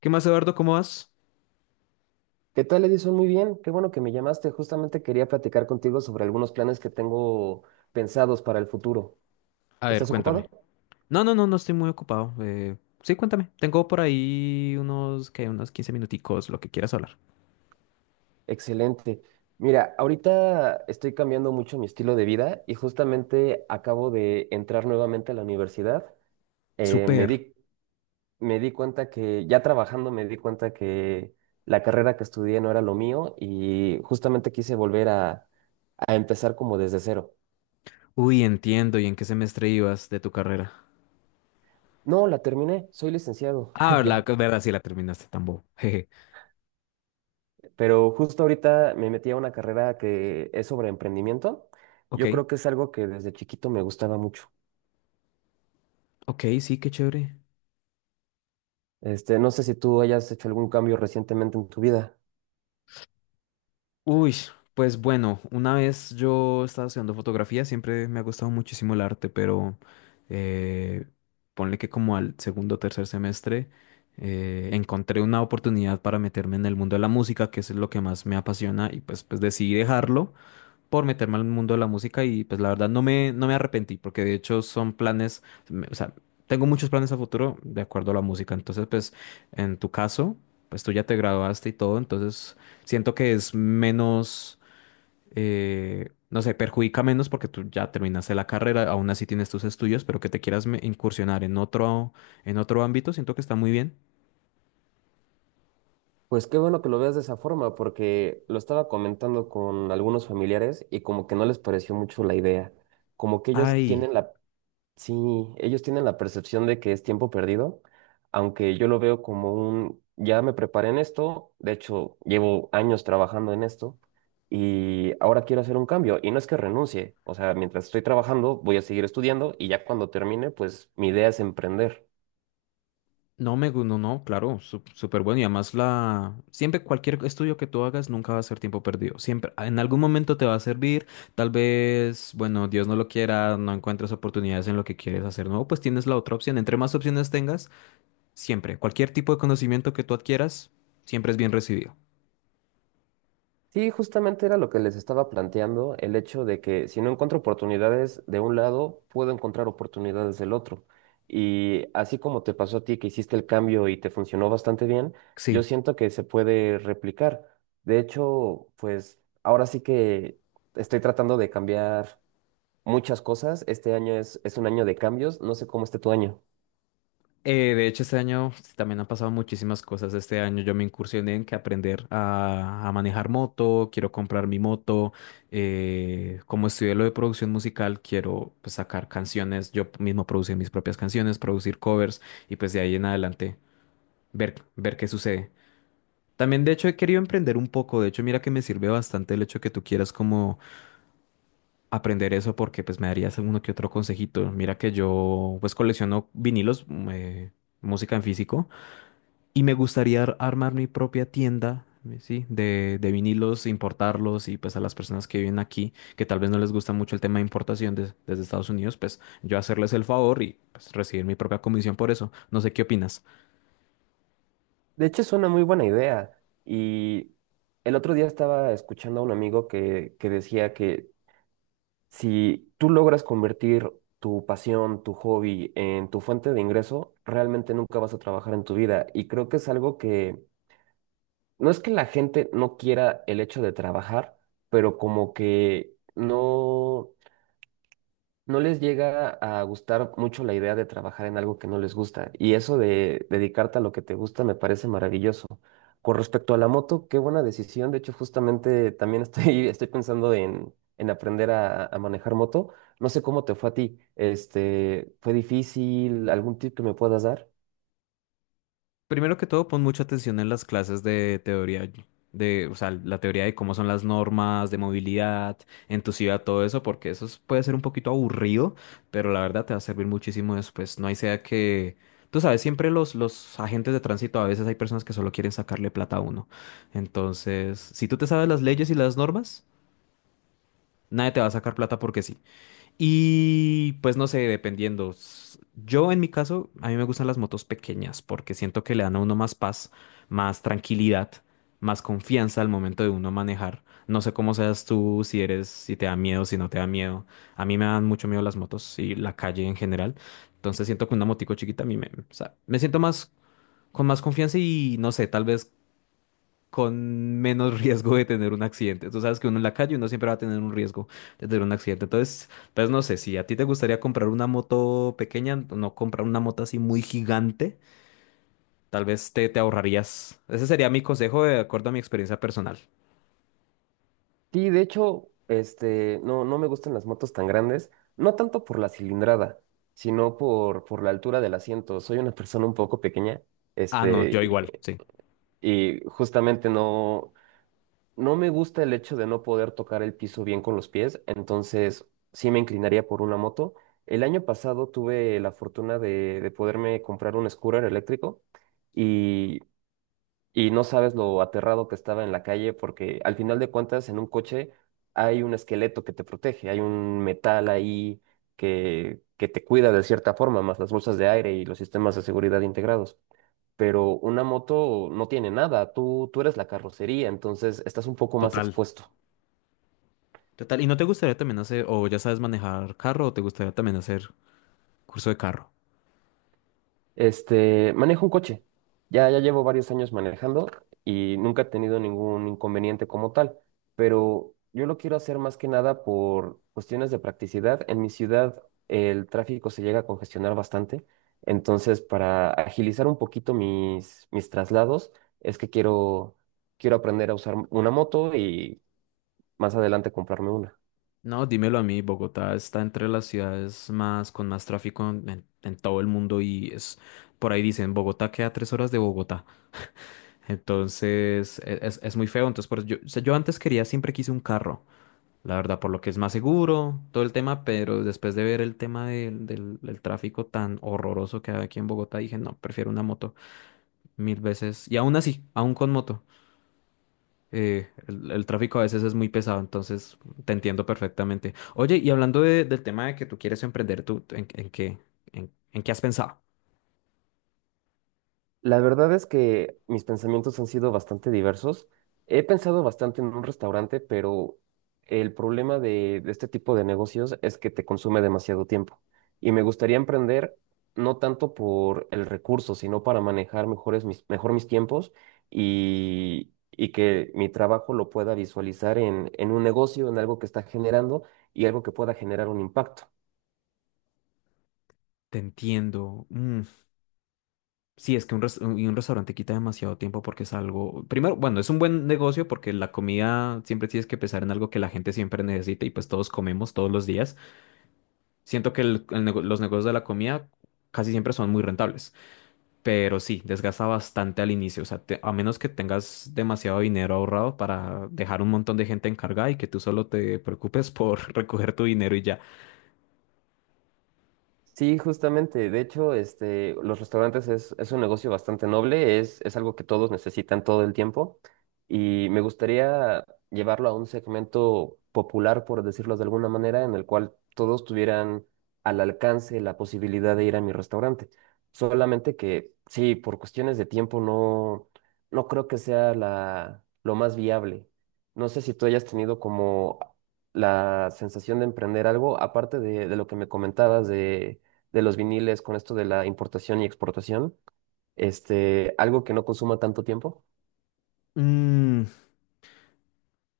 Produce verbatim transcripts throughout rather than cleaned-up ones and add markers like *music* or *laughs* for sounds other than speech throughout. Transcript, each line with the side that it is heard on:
left: ¿Qué más, Eduardo? ¿Cómo vas?
right: ¿Qué tal, Edison? Muy bien, qué bueno que me llamaste. Justamente quería platicar contigo sobre algunos planes que tengo pensados para el futuro.
left: A ver,
right: ¿Estás ocupado?
left: cuéntame. No, no, no, no estoy muy ocupado. Eh, sí, cuéntame. Tengo por ahí unos, que unos quince minuticos, lo que quieras hablar.
right: Excelente. Mira, ahorita estoy cambiando mucho mi estilo de vida y justamente acabo de entrar nuevamente a la universidad. Eh, me
left: Super.
right: di, Me di cuenta que, ya trabajando, me di cuenta que la carrera que estudié no era lo mío y justamente quise volver a, a empezar como desde cero.
left: Uy, entiendo. ¿Y en qué semestre ibas de tu carrera?
right: No, la terminé, soy licenciado,
left: Ah,
right: *laughs*
left: la
right: ya.
left: verdad, sí la terminaste tan bobo. *laughs* Jeje.
right: Pero justo ahorita me metí a una carrera que es sobre emprendimiento.
left: Ok,
right: Yo creo que es algo que desde chiquito me gustaba mucho.
left: ok, sí, qué chévere.
right: Este, no sé si tú hayas hecho algún cambio recientemente en tu vida.
left: Uy, pues bueno, una vez yo estaba estudiando fotografía, siempre me ha gustado muchísimo el arte, pero, eh, ponle que como al segundo o tercer semestre, eh, encontré una oportunidad para meterme en el mundo de la música, que es lo que más me apasiona, y pues, pues decidí dejarlo por meterme al mundo de la música y pues la verdad no me, no me arrepentí porque de hecho son planes, me- o sea, tengo muchos planes a futuro de acuerdo a la música. Entonces, pues en tu caso, pues tú ya te graduaste y todo, entonces siento que es menos, eh, no sé, perjudica menos porque tú ya terminaste la carrera, aún así tienes tus estudios, pero que te quieras me- incursionar en otro, en otro ámbito, siento que está muy bien.
right: Pues qué bueno que lo veas de esa forma, porque lo estaba comentando con algunos familiares y como que no les pareció mucho la idea. Como que ellos
left: Ay.
right: tienen la. Sí, ellos tienen la percepción de que es tiempo perdido, aunque yo lo veo como un, ya me preparé en esto, de hecho llevo años trabajando en esto y ahora quiero hacer un cambio y no es que renuncie, o sea, mientras estoy trabajando voy a seguir estudiando y ya cuando termine, pues mi idea es emprender.
left: No me, gu- no, no, claro, su- súper bueno. Y además la, siempre cualquier estudio que tú hagas nunca va a ser tiempo perdido. Siempre, en algún momento te va a servir. Tal vez, bueno, Dios no lo quiera, no encuentres oportunidades en lo que quieres hacer nuevo, pues tienes la otra opción. Entre más opciones tengas, siempre, cualquier tipo de conocimiento que tú adquieras, siempre es bien recibido.
right: Sí, justamente era lo que les estaba planteando, el hecho de que si no encuentro oportunidades de un lado, puedo encontrar oportunidades del otro. Y así como te pasó a ti que hiciste el cambio y te funcionó bastante bien,
left: Sí.
right: yo siento que se puede replicar. De hecho, pues ahora sí que estoy tratando de cambiar muchas cosas. Este año es, es un año de cambios, no sé cómo esté tu año.
left: Eh, de hecho, este año también han pasado muchísimas cosas. Este año yo me incursioné en que aprender a, a manejar moto, quiero comprar mi moto. Eh, como estudié lo de producción musical, quiero pues, sacar canciones, yo mismo producir mis propias canciones, producir covers y pues de ahí en adelante ver, ver qué sucede. También, de hecho, he querido emprender un poco. De hecho, mira que me sirve bastante el hecho que tú quieras como aprender eso porque pues me darías alguno que otro consejito. Mira que yo pues colecciono vinilos, eh, música en físico. Y me gustaría ar- armar mi propia tienda, eh, ¿sí? De, de vinilos, importarlos y pues a las personas que viven aquí, que tal vez no les gusta mucho el tema de importación des- desde Estados Unidos, pues yo hacerles el favor y pues recibir mi propia comisión por eso. No sé qué opinas.
right: De hecho, es una muy buena idea. Y el otro día estaba escuchando a un amigo que, que decía que si tú logras convertir tu pasión, tu hobby en tu fuente de ingreso, realmente nunca vas a trabajar en tu vida. Y creo que es algo que no es que la gente no quiera el hecho de trabajar, pero como que no no les llega a gustar mucho la idea de trabajar en algo que no les gusta. Y eso de dedicarte a lo que te gusta me parece maravilloso. Con respecto a la moto, qué buena decisión. De hecho, justamente también estoy, *laughs* estoy pensando en, en aprender a, a manejar moto. No sé cómo te fue a ti. Este, ¿fue difícil? ¿Algún tip que me puedas dar?
left: Primero que todo, pon mucha atención en las clases de teoría, de, o sea, la teoría de cómo son las normas de movilidad en tu ciudad, todo eso, porque eso es- puede ser un poquito aburrido, pero la verdad te va a servir muchísimo después. No hay sea que, tú sabes, siempre los, los agentes de tránsito, a veces hay personas que solo quieren sacarle plata a uno. Entonces, si tú te sabes las leyes y las normas, nadie te va a sacar plata porque sí. Y pues no sé, dependiendo. S- Yo en mi caso, a mí me gustan las motos pequeñas porque siento que le dan a uno más paz, más tranquilidad, más confianza al momento de uno manejar. No sé cómo seas tú, si eres, si te da miedo, si no te da miedo. A mí me dan mucho miedo las motos y la calle en general. Entonces siento que una motico chiquita a mí me, o sea, me siento más con más confianza y no sé, tal vez con menos *laughs* riesgo de tener un accidente. Tú sabes que uno en la calle uno siempre va a tener un riesgo de tener un accidente. Entonces, pues no sé, si a ti te gustaría comprar una moto pequeña, no comprar una moto así muy gigante, tal vez te, te ahorrarías. Ese sería mi consejo de acuerdo a mi experiencia personal.
right: Sí, de hecho, este, no, no me gustan las motos tan grandes, no tanto por, la cilindrada, sino por, por la altura del asiento. Soy una persona un poco pequeña.
left: Ah, no, yo
right: Este,
left: igual, sí,
right: Y justamente no, no me gusta el hecho de no poder tocar el piso bien con los pies, entonces sí me inclinaría por una moto. El año pasado tuve la fortuna de, de poderme comprar un scooter eléctrico y, y no sabes lo aterrado que estaba en la calle porque al final de cuentas en un coche hay un esqueleto que te protege, hay un metal ahí que, que te cuida de cierta forma, más las bolsas de aire y los sistemas de seguridad integrados, pero una moto no tiene nada, tú, tú eres la carrocería, entonces estás un poco más
left: total,
right: expuesto.
left: total. ¿Y no te gustaría también hacer, o ya sabes manejar carro, o te gustaría también hacer curso de carro?
right: Este, manejo un coche, ya, ya llevo varios años manejando y nunca he tenido ningún inconveniente como tal, pero yo lo quiero hacer más que nada por cuestiones de practicidad. En mi ciudad el tráfico se llega a congestionar bastante, entonces para agilizar un poquito mis, mis traslados es que quiero, quiero aprender a usar una moto y más adelante comprarme una.
left: No, dímelo a mí, Bogotá está entre las ciudades más con más tráfico en, en- en todo el mundo y es por ahí dicen Bogotá queda tres horas de Bogotá. Entonces e- es, es muy feo. Entonces, por eso yo, o sea, yo antes quería, siempre quise un carro, la verdad, por lo que es más seguro, todo el tema, pero después de ver el tema del, del- del tráfico tan horroroso que hay aquí en Bogotá, dije, no, prefiero una moto mil veces. Y aún así, aún con moto. Eh, el, el tráfico a veces es muy pesado, entonces te entiendo perfectamente. Oye, y hablando de- del tema de que tú quieres emprender, ¿tú en, en qué, en, en qué has pensado?
right: La verdad es que mis pensamientos han sido bastante diversos. He pensado bastante en un restaurante, pero el problema de, de este tipo de negocios es que te consume demasiado tiempo. Y me gustaría emprender no tanto por el recurso, sino para manejar mejores mis, mejor mis tiempos y, y que mi trabajo lo pueda visualizar en, en un negocio, en algo que está generando y algo que pueda generar un impacto.
left: Te entiendo. Mm. Sí, es que un, res- un y un restaurante quita demasiado tiempo porque es algo. Primero, bueno, es un buen negocio porque la comida siempre tienes que pensar en algo que la gente siempre necesita y pues todos comemos todos los días. Siento que el- el nego- los negocios de la comida casi siempre son muy rentables. Pero sí, desgasta bastante al inicio. O sea, te- a menos que tengas demasiado dinero ahorrado para dejar un montón de gente encargada y que tú solo te preocupes por *laughs* recoger tu dinero y ya.
right: Sí, justamente. De hecho, este, los restaurantes es, es un negocio bastante noble, es, es algo que todos necesitan todo el tiempo y me gustaría llevarlo a un segmento popular, por decirlo de alguna manera, en el cual todos tuvieran al alcance la posibilidad de ir a mi restaurante. Solamente que, sí, por cuestiones de tiempo no, no creo que sea la, lo más viable. No sé si tú hayas tenido como la sensación de emprender algo, aparte de, de lo que me comentabas de, de los viniles con esto de la importación y exportación, este, algo que no consuma tanto tiempo.
left: Mm,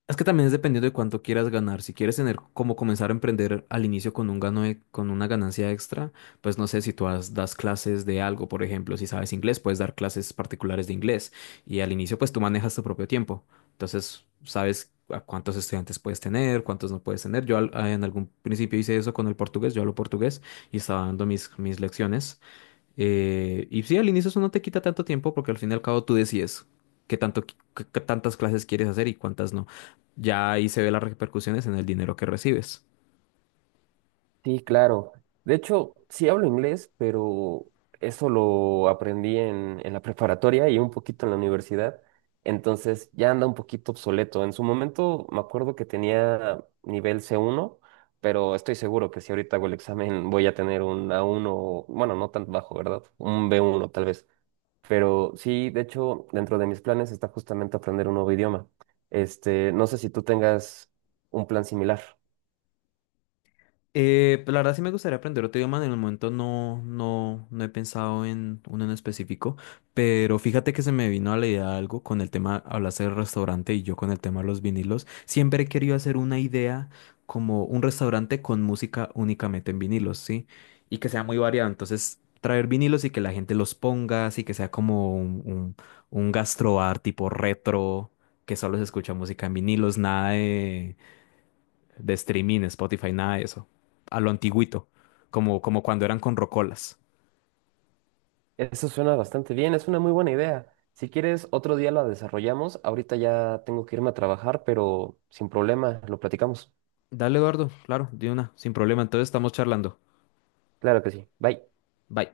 left: Es que también es dependiendo de cuánto quieras ganar. Si quieres tener como comenzar a emprender al inicio con un gano e- con una ganancia extra, pues no sé si tú has- das clases de algo, por ejemplo, si sabes inglés, puedes dar clases particulares de inglés y al inicio pues tú manejas tu propio tiempo. Entonces, sabes a cuántos estudiantes puedes tener, cuántos no puedes tener. Yo al- en algún principio hice eso con el portugués, yo hablo portugués y estaba dando mis, mis lecciones. Eh, y sí, al inicio eso no te quita tanto tiempo porque al fin y al cabo tú decides qué tanto, qui- qué- qué tantas clases quieres hacer y cuántas no. Ya ahí se ve las repercusiones en el dinero que recibes.
right: Sí, claro. De hecho, sí hablo inglés, pero eso lo aprendí en, en la preparatoria y un poquito en la universidad. Entonces ya anda un poquito obsoleto. En su momento me acuerdo que tenía nivel c uno, pero estoy seguro que si ahorita hago el examen voy a tener un a uno bueno, no tan bajo, ¿verdad? Un b uno tal vez. Pero sí, de hecho, dentro de mis planes está justamente aprender un nuevo idioma. Este, no sé si tú tengas un plan similar.
left: Eh, pues la verdad sí me gustaría aprender otro idioma, en el momento no, no, no he pensado en uno en específico, pero fíjate que se me vino a la idea algo con el tema, hablaste del restaurante y yo con el tema de los vinilos, siempre he querido hacer una idea como un restaurante con música únicamente en vinilos, ¿sí? Y que sea muy variado, entonces traer vinilos y que la gente los ponga, así que sea como un, un, un, gastrobar tipo retro, que solo se escucha música en vinilos, nada de streaming, Spotify, nada de eso. A lo antiguito, como, como cuando eran con rocolas.
right: Eso suena bastante bien, es una muy buena idea. Si quieres, otro día la desarrollamos. Ahorita ya tengo que irme a trabajar, pero sin problema, lo platicamos.
left: Dale, Eduardo, claro, de una, sin problema. Entonces estamos charlando.
right: Claro que sí. Bye.
left: Bye.